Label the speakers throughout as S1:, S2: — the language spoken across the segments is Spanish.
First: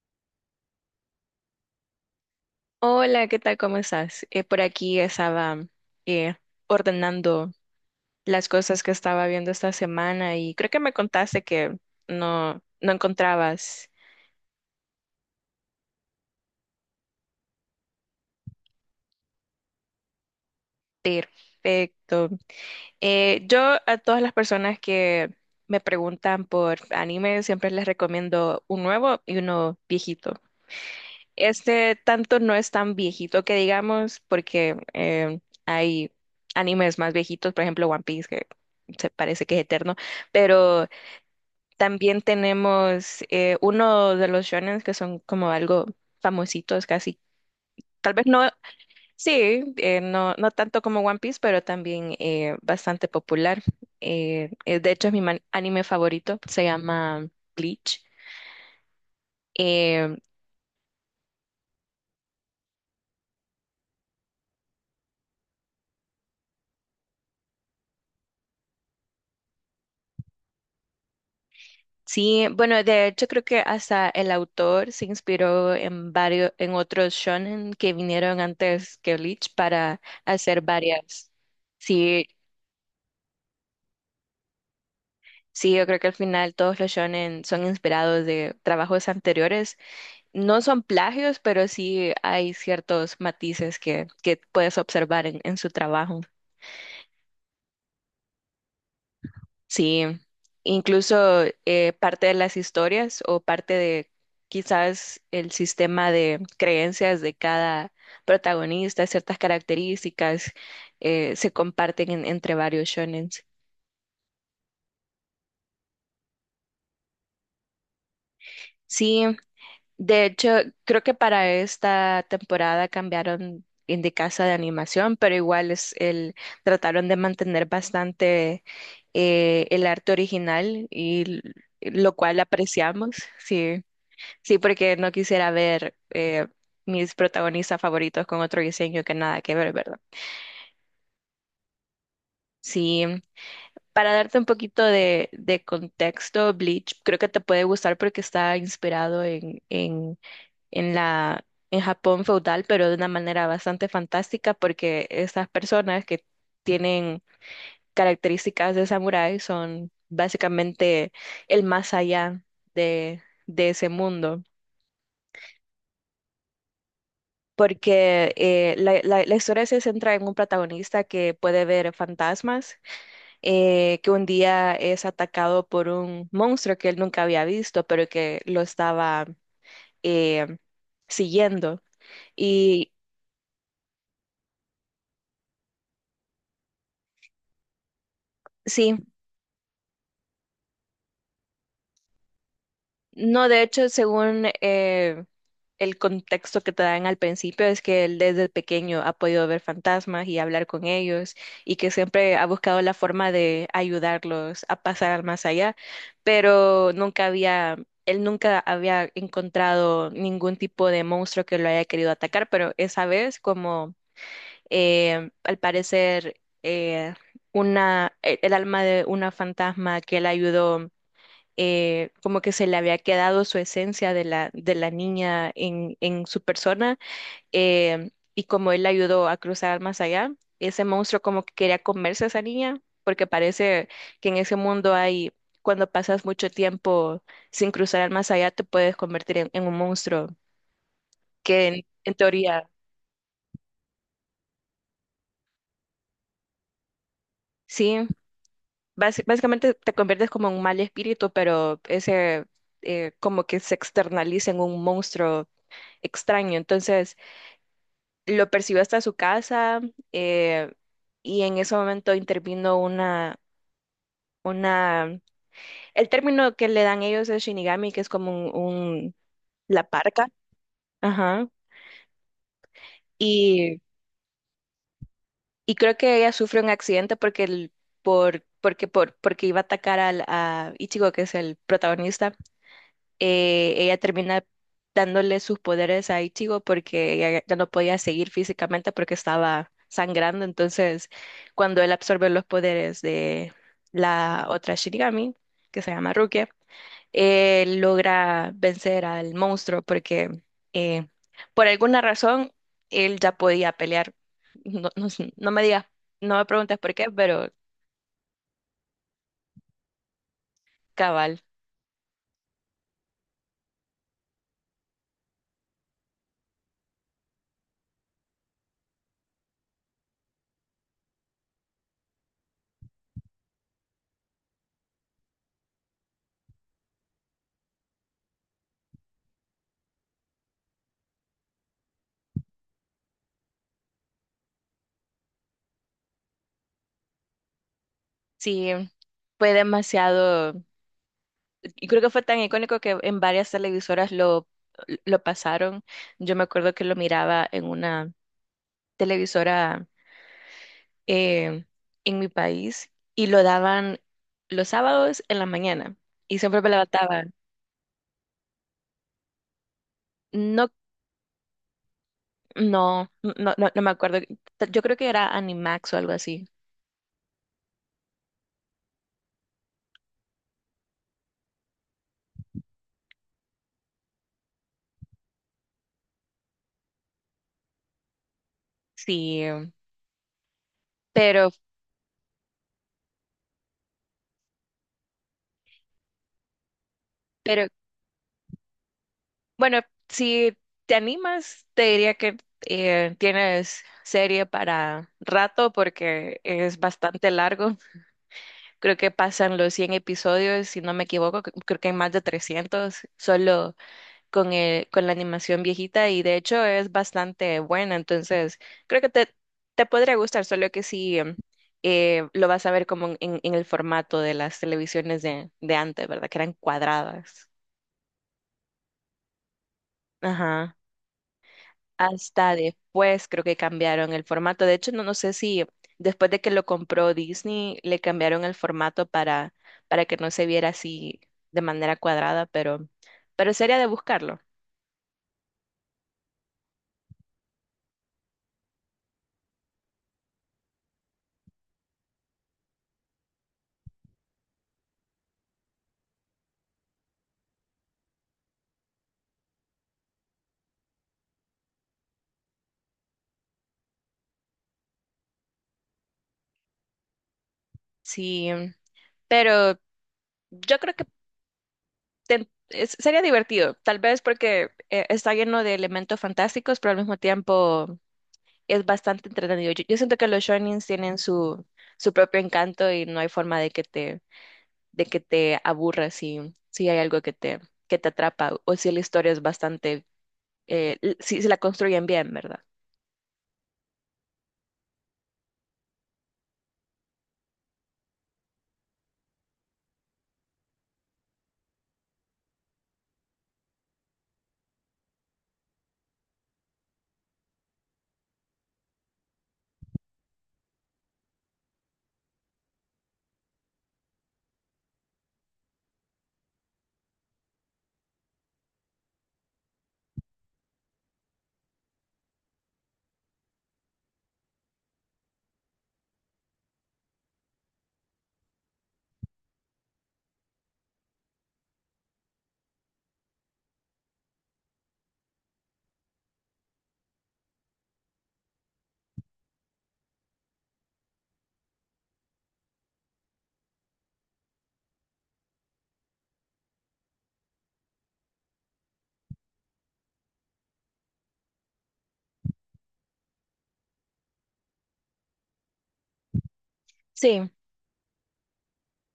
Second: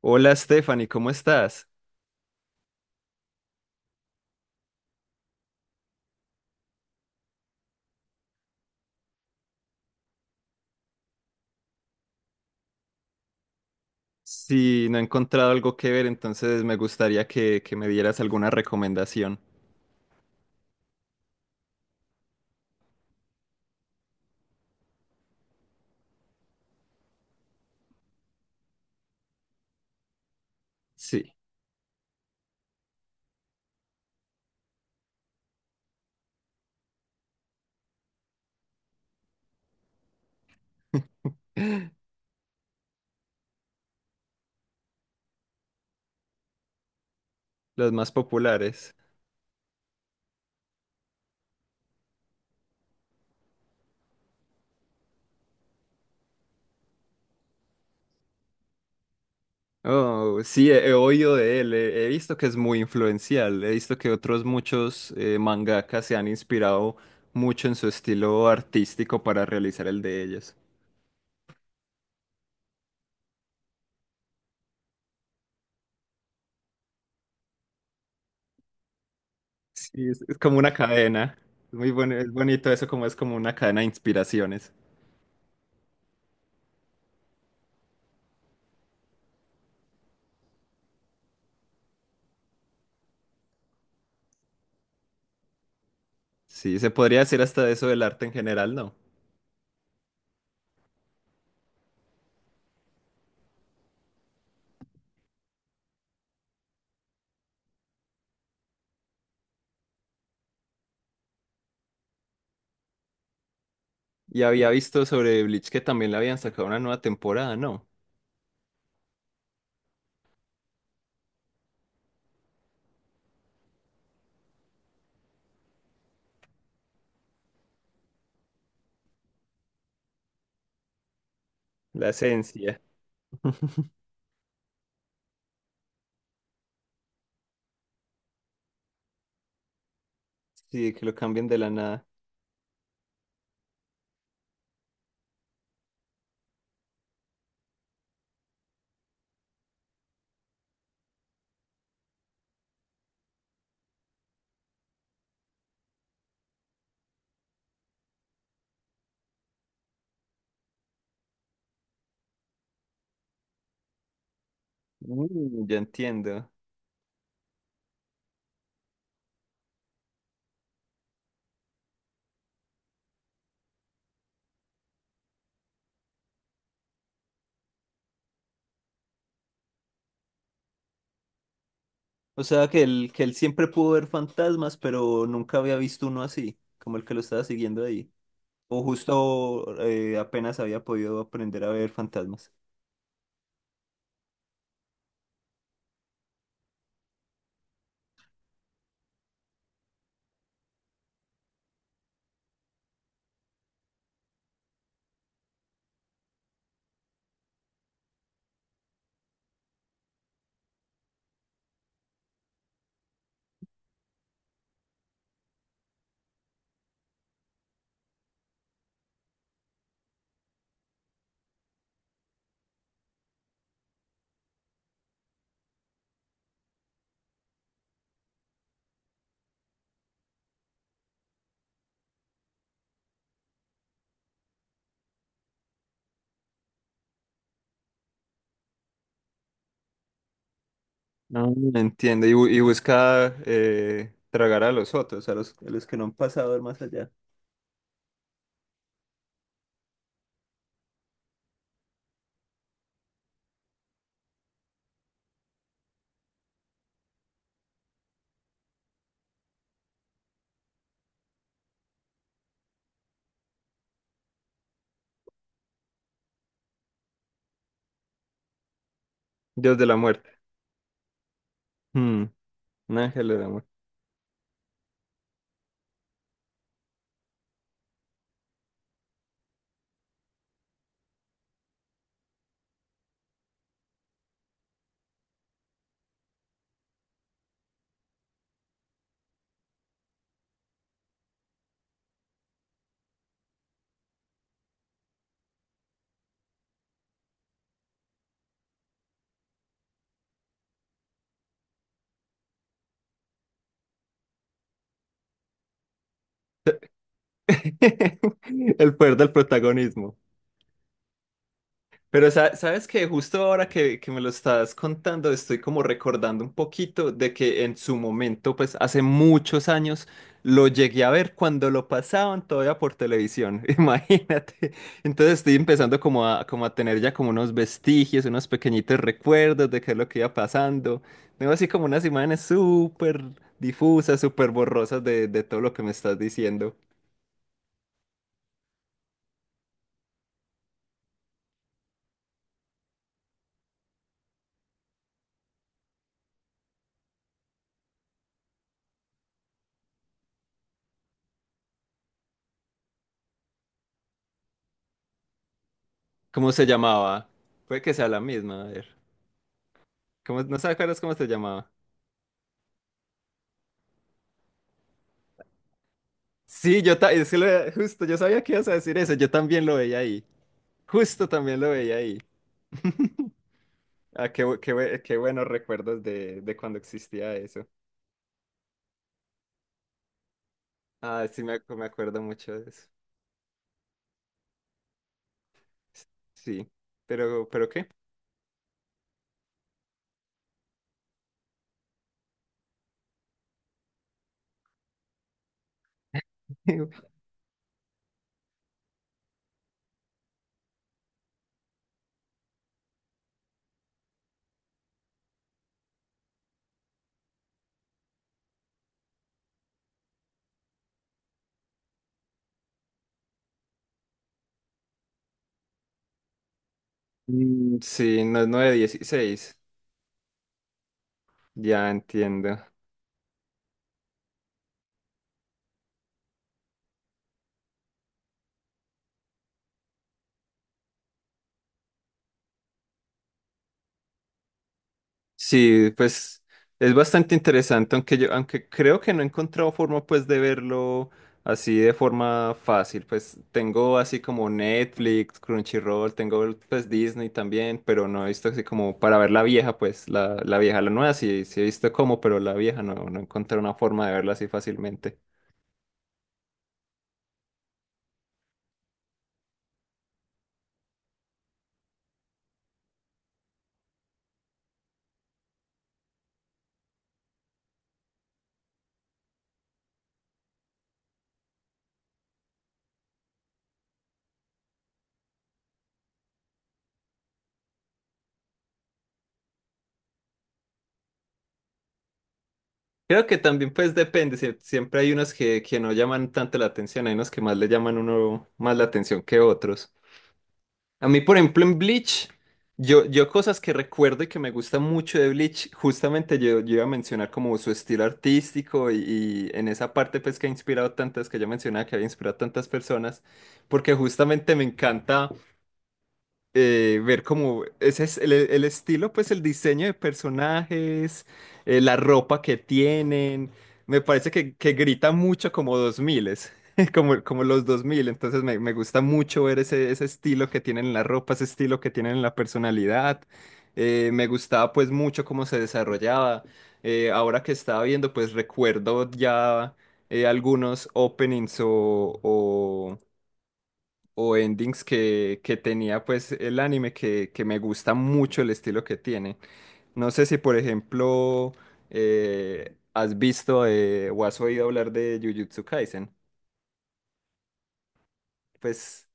S1: Hola Stephanie, ¿cómo estás?
S2: Hola, ¿qué tal? ¿Cómo estás? Por aquí estaba eh, ordenando las cosas que estaba viendo esta semana y creo que me contaste que no, no encontrabas.
S1: Si no he encontrado algo que ver, entonces me gustaría que me dieras alguna recomendación.
S2: Perfecto. Yo a todas las personas que me preguntan por anime siempre les recomiendo un nuevo y uno viejito.
S1: Sí,
S2: Este tanto no es tan viejito que digamos porque hay animes más viejitos, por ejemplo One Piece, que se parece que es eterno, pero también tenemos uno de los shonen que son como algo famositos casi.
S1: los más
S2: Tal vez no,
S1: populares.
S2: sí, no, no tanto como One Piece, pero también bastante popular. De hecho, es mi anime favorito, se llama Bleach. Eh,
S1: Oh, sí, he oído de él, he visto que es muy influencial, he visto que otros muchos mangakas se han inspirado mucho en su estilo artístico para realizar el de ellos.
S2: sí, bueno, de hecho creo que hasta el autor se inspiró en varios, en otros shonen que vinieron antes que Bleach para
S1: Sí, es como
S2: hacer
S1: una
S2: varias.
S1: cadena. Es muy bueno,
S2: Sí,
S1: es bonito eso, como es como una cadena de inspiraciones.
S2: sí, yo creo que al final todos los shonen son inspirados de trabajos anteriores. No son plagios, pero sí hay ciertos matices que, puedes observar en su trabajo.
S1: Sí, se podría decir hasta de eso del arte en general, ¿no?
S2: Sí, incluso parte de las historias o parte de quizás el sistema de creencias de cada protagonista, ciertas características se comparten entre varios shonens.
S1: Y había visto sobre Bleach que también le habían sacado una nueva temporada, ¿no?
S2: Sí, de hecho, creo que para esta temporada cambiaron en de casa de animación, pero igual trataron de mantener bastante el arte original y
S1: La
S2: lo cual
S1: esencia.
S2: apreciamos, sí, sí, porque no quisiera ver mis protagonistas favoritos con otro diseño que nada que ver, ¿verdad?
S1: Sí, que lo cambien de la nada.
S2: Sí, para darte un poquito de, contexto. Bleach creo que te puede gustar porque está inspirado en la, en Japón feudal, pero de una manera bastante fantástica porque estas personas que tienen características de samurái son básicamente el más allá de, de ese mundo.
S1: Mm, ya entiendo.
S2: Porque la historia se centra en un protagonista que puede ver fantasmas, que un día es atacado por un monstruo que él nunca había visto, pero que lo estaba eh, siguiendo.
S1: O sea,
S2: Y
S1: que él siempre pudo ver fantasmas, pero nunca había visto uno así, como el que lo estaba siguiendo ahí. O
S2: sí,
S1: justo apenas había podido aprender a ver fantasmas.
S2: no, de hecho, según el contexto que te dan al principio, es que él desde pequeño ha podido ver fantasmas y hablar con ellos y que siempre ha buscado la forma de ayudarlos a pasar al más allá, pero nunca había, él nunca había encontrado ningún tipo de monstruo que lo haya querido atacar, pero esa vez, como al parecer, una, el alma de una fantasma que él ayudó, como que se le había quedado su esencia de la, niña en su persona, y como él la ayudó a cruzar más allá, ese monstruo como que quería comerse a esa niña, porque parece que en ese mundo hay, cuando pasas mucho tiempo sin cruzar al más allá, te puedes convertir en, un monstruo,
S1: No.
S2: que en
S1: Entiendo y y
S2: teoría,
S1: busca tragar a los otros, a los que no han pasado al más allá.
S2: sí, básicamente te conviertes como en un mal espíritu, pero como que se externaliza en un monstruo extraño. Entonces, lo persiguió hasta su casa, eh, y en ese momento intervino una, el término que le dan ellos es Shinigami, que es como
S1: Dios de
S2: la
S1: la
S2: parca,
S1: muerte.
S2: ajá,
S1: Mm, un ángel de la muerte.
S2: y, y creo que ella sufre un accidente porque el, por, porque iba a atacar a Ichigo, que es el protagonista. Ella termina dándole sus poderes a Ichigo porque ella ya no podía seguir físicamente porque estaba sangrando. Entonces, cuando él absorbe los poderes de la otra Shinigami, que se llama Rukia, él logra vencer al monstruo porque eh, por alguna razón él ya podía pelear. No, no sé, no me digas, no me preguntes por qué, pero
S1: El poder del protagonismo.
S2: cabal,
S1: Pero sabes que justo ahora que me lo estás contando, estoy como recordando un poquito de que en su momento, pues hace muchos años, lo llegué a ver cuando lo pasaban todavía por televisión, imagínate. Entonces estoy empezando como a, como a tener ya como unos vestigios, unos pequeñitos recuerdos de qué es lo que iba pasando. Tengo así como unas imágenes súper difusas, súper borrosas de todo lo que me estás diciendo.
S2: sí, fue demasiado. Y creo que fue tan icónico que en varias televisoras lo, pasaron. Yo me acuerdo que lo miraba en una televisora eh, en mi país y lo daban los sábados en la mañana. Y
S1: ¿Cómo
S2: siempre
S1: se
S2: me levantaba.
S1: llamaba? Puede que sea la misma, a ver. ¿Cómo, no
S2: No,
S1: sabes cuál es cómo se llamaba?
S2: no, no, no, no me acuerdo. Yo creo que era Animax o algo así.
S1: Sí, yo es que justo, yo sabía que ibas a decir eso, yo también lo veía ahí. Justo también lo veía ahí. Ah, qué, qué buenos recuerdos de cuando existía eso.
S2: Sí,
S1: Ah, sí,
S2: pero,
S1: me acuerdo mucho de eso. S- Sí, ¿pero
S2: pero
S1: qué?
S2: bueno, si te animas, te diría que tienes serie para rato porque es bastante largo. Creo que pasan los 100 episodios, si no me equivoco. Cre- creo que hay más de 300 solo con la animación viejita, y de hecho es bastante buena, entonces creo que te, podría gustar, solo que sí, lo vas a ver como en, el formato de las televisiones de antes, ¿verdad? Que eran cuadradas.
S1: Mm, sí, no es 9:16.
S2: Ajá.
S1: Ya
S2: Hasta
S1: entiendo.
S2: después creo que cambiaron el formato. De hecho, no, no sé si después de que lo compró Disney le cambiaron el formato para, que no se viera así de manera cuadrada, pero sería de buscarlo.
S1: Sí, pues es bastante interesante, aunque yo, aunque creo que no he encontrado forma pues de verlo así de forma fácil. Pues tengo así como Netflix, Crunchyroll, tengo pues Disney también, pero no he visto así como para ver la vieja, pues la vieja, la nueva sí, sí he visto cómo, pero la vieja no, no encontré una forma de verla así fácilmente.
S2: Sí, pero yo creo que sería divertido, tal vez porque está lleno de elementos fantásticos, pero al mismo tiempo es bastante entretenido. Yo siento que los shonins tienen su, su propio encanto y no hay forma de que te aburra si hay algo que te atrapa, o si la historia es bastante, si la construyen bien, ¿verdad?
S1: Creo que también pues depende, siempre hay unos que no llaman tanto la atención, hay unos que más le llaman uno más la atención que otros. A mí, por ejemplo, en Bleach, yo cosas que recuerdo y que me gusta mucho de Bleach, justamente yo iba a mencionar como su estilo artístico y en esa parte pues que ha inspirado tantas, que yo mencionaba que había inspirado tantas personas, porque justamente me encanta ver cómo ese es el estilo, pues el diseño de personajes, la ropa que tienen, me parece que grita mucho como 2000, como, como los dos mil. Entonces me gusta mucho ver ese estilo que tienen en la ropa, ese estilo que tienen en la personalidad. Me gustaba pues mucho cómo se desarrollaba. Ahora que estaba viendo pues recuerdo ya algunos openings o endings que tenía pues el anime, que me gusta mucho el estilo que tiene. No sé si por ejemplo has visto, o has oído hablar de Jujutsu Kaisen.
S2: Sí,
S1: Pues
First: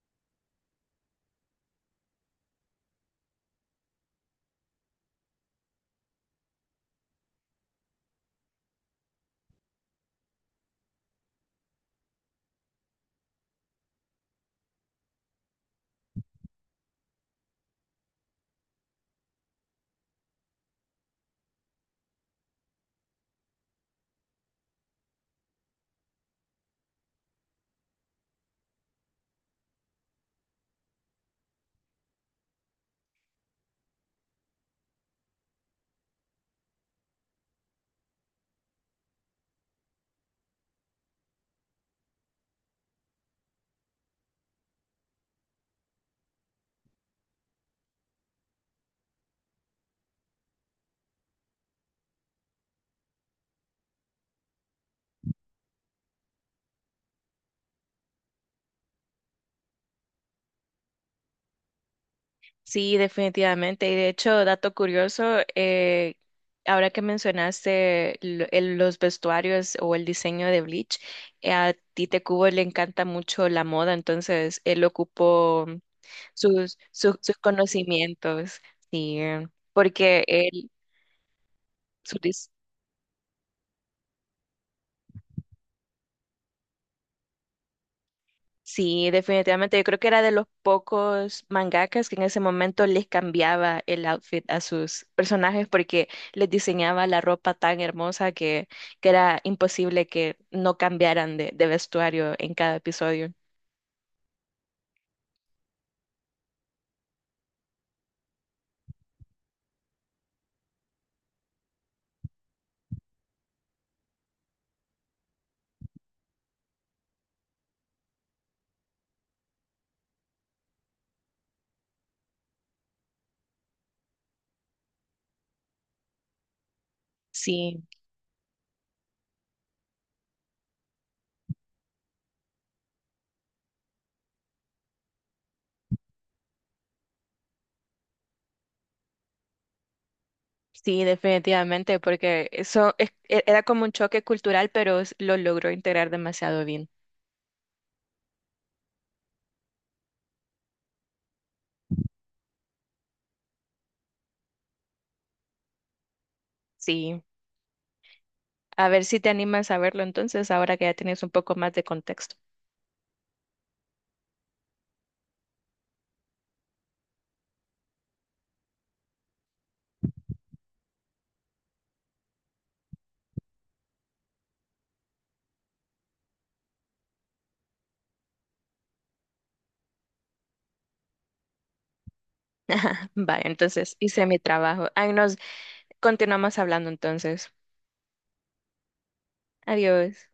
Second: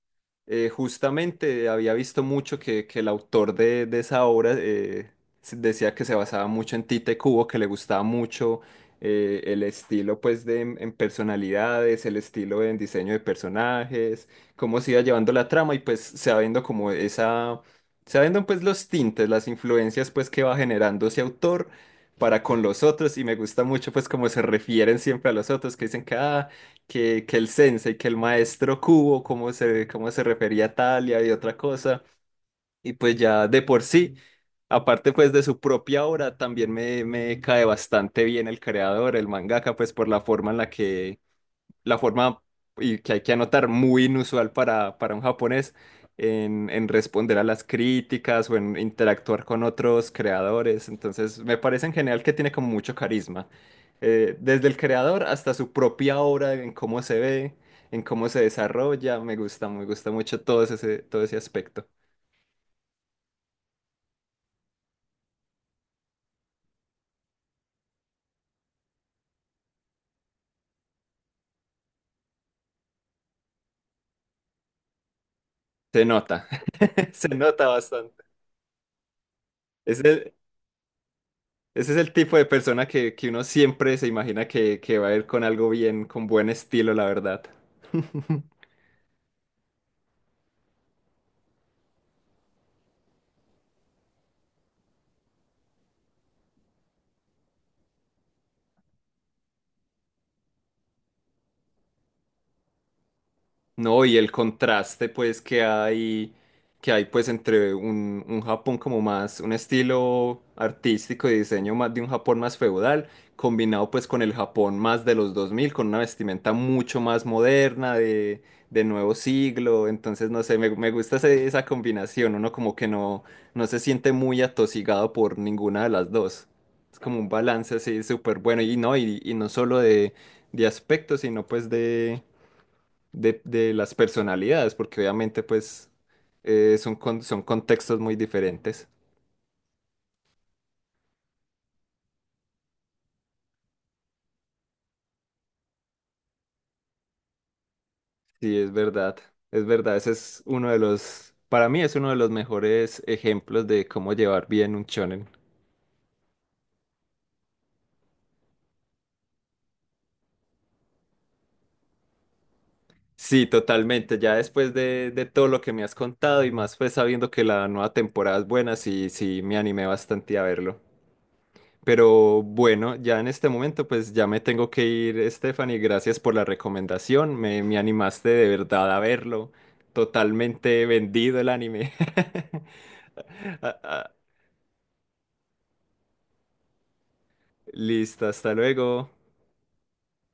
S1: justamente había visto mucho que el autor de esa obra decía que se basaba mucho en Tite Kubo, que le gustaba mucho el estilo pues de, en personalidades, el estilo en diseño de personajes, cómo se iba llevando la trama, y pues sabiendo como esa, sabiendo pues los tintes, las influencias pues que va generando ese autor para con los otros. Y me gusta mucho pues cómo se refieren siempre a los otros, que dicen que ah, que el sensei, que el maestro Kubo, cómo se refería a Talia y otra cosa. Y pues ya de por sí, aparte pues de su propia obra, también me cae bastante bien el creador, el mangaka, pues por la forma en la que, la forma, y que hay que anotar muy inusual para un japonés en responder a las críticas o en interactuar con otros creadores. Entonces me parece en general que tiene como mucho carisma, desde el creador hasta su propia obra, en cómo se ve, en cómo se desarrolla. Me gusta mucho todo ese aspecto.
S2: sí, definitivamente. Y de hecho, dato curioso, ahora que mencionaste los vestuarios o el diseño de Bleach, a Tite Kubo le encanta mucho la moda, entonces él ocupó
S1: Se nota,
S2: sus, sus,
S1: se
S2: sus
S1: nota bastante.
S2: conocimientos, sí, porque
S1: Ese,
S2: él,
S1: ese es el
S2: su
S1: tipo de
S2: dis-
S1: persona que uno siempre se imagina que va a ir con algo bien, con buen estilo, la verdad.
S2: sí, definitivamente, yo creo que era de los pocos mangakas que en ese momento les cambiaba el outfit a sus personajes porque les diseñaba la ropa tan hermosa que, era imposible que no cambiaran de vestuario en cada episodio.
S1: No, y el contraste pues que hay pues entre un Japón como más, un estilo artístico y diseño más de un Japón más feudal, combinado pues con el Japón más de los 2000, con una vestimenta mucho más moderna, de nuevo siglo, entonces no sé, me gusta esa combinación, uno como que no, no se siente muy atosigado por ninguna de las dos. Es como un balance
S2: Sí,
S1: así súper bueno, y no solo de aspecto, sino pues de las personalidades, porque obviamente pues son, son contextos muy diferentes.
S2: sí, definitivamente, porque eso era como un choque cultural, pero lo logró integrar demasiado bien.
S1: Sí, es verdad, ese es uno de los, para mí es uno de los mejores ejemplos de cómo llevar bien un shonen.
S2: Sí. A ver si te animas a verlo entonces, ahora que ya tienes un poco más de contexto.
S1: Sí, totalmente, ya después de todo lo que me has contado, y más pues sabiendo que la nueva temporada es buena, sí, sí me animé bastante a verlo. Pero bueno, ya en este momento pues ya me tengo que ir, Stephanie. Gracias por la recomendación. Me animaste de verdad a verlo. Totalmente vendido el anime.
S2: Vale,
S1: Ah,
S2: entonces
S1: ah,
S2: hice mi trabajo. Ahí nos continuamos hablando entonces.
S1: listo, hasta luego.
S2: Adiós.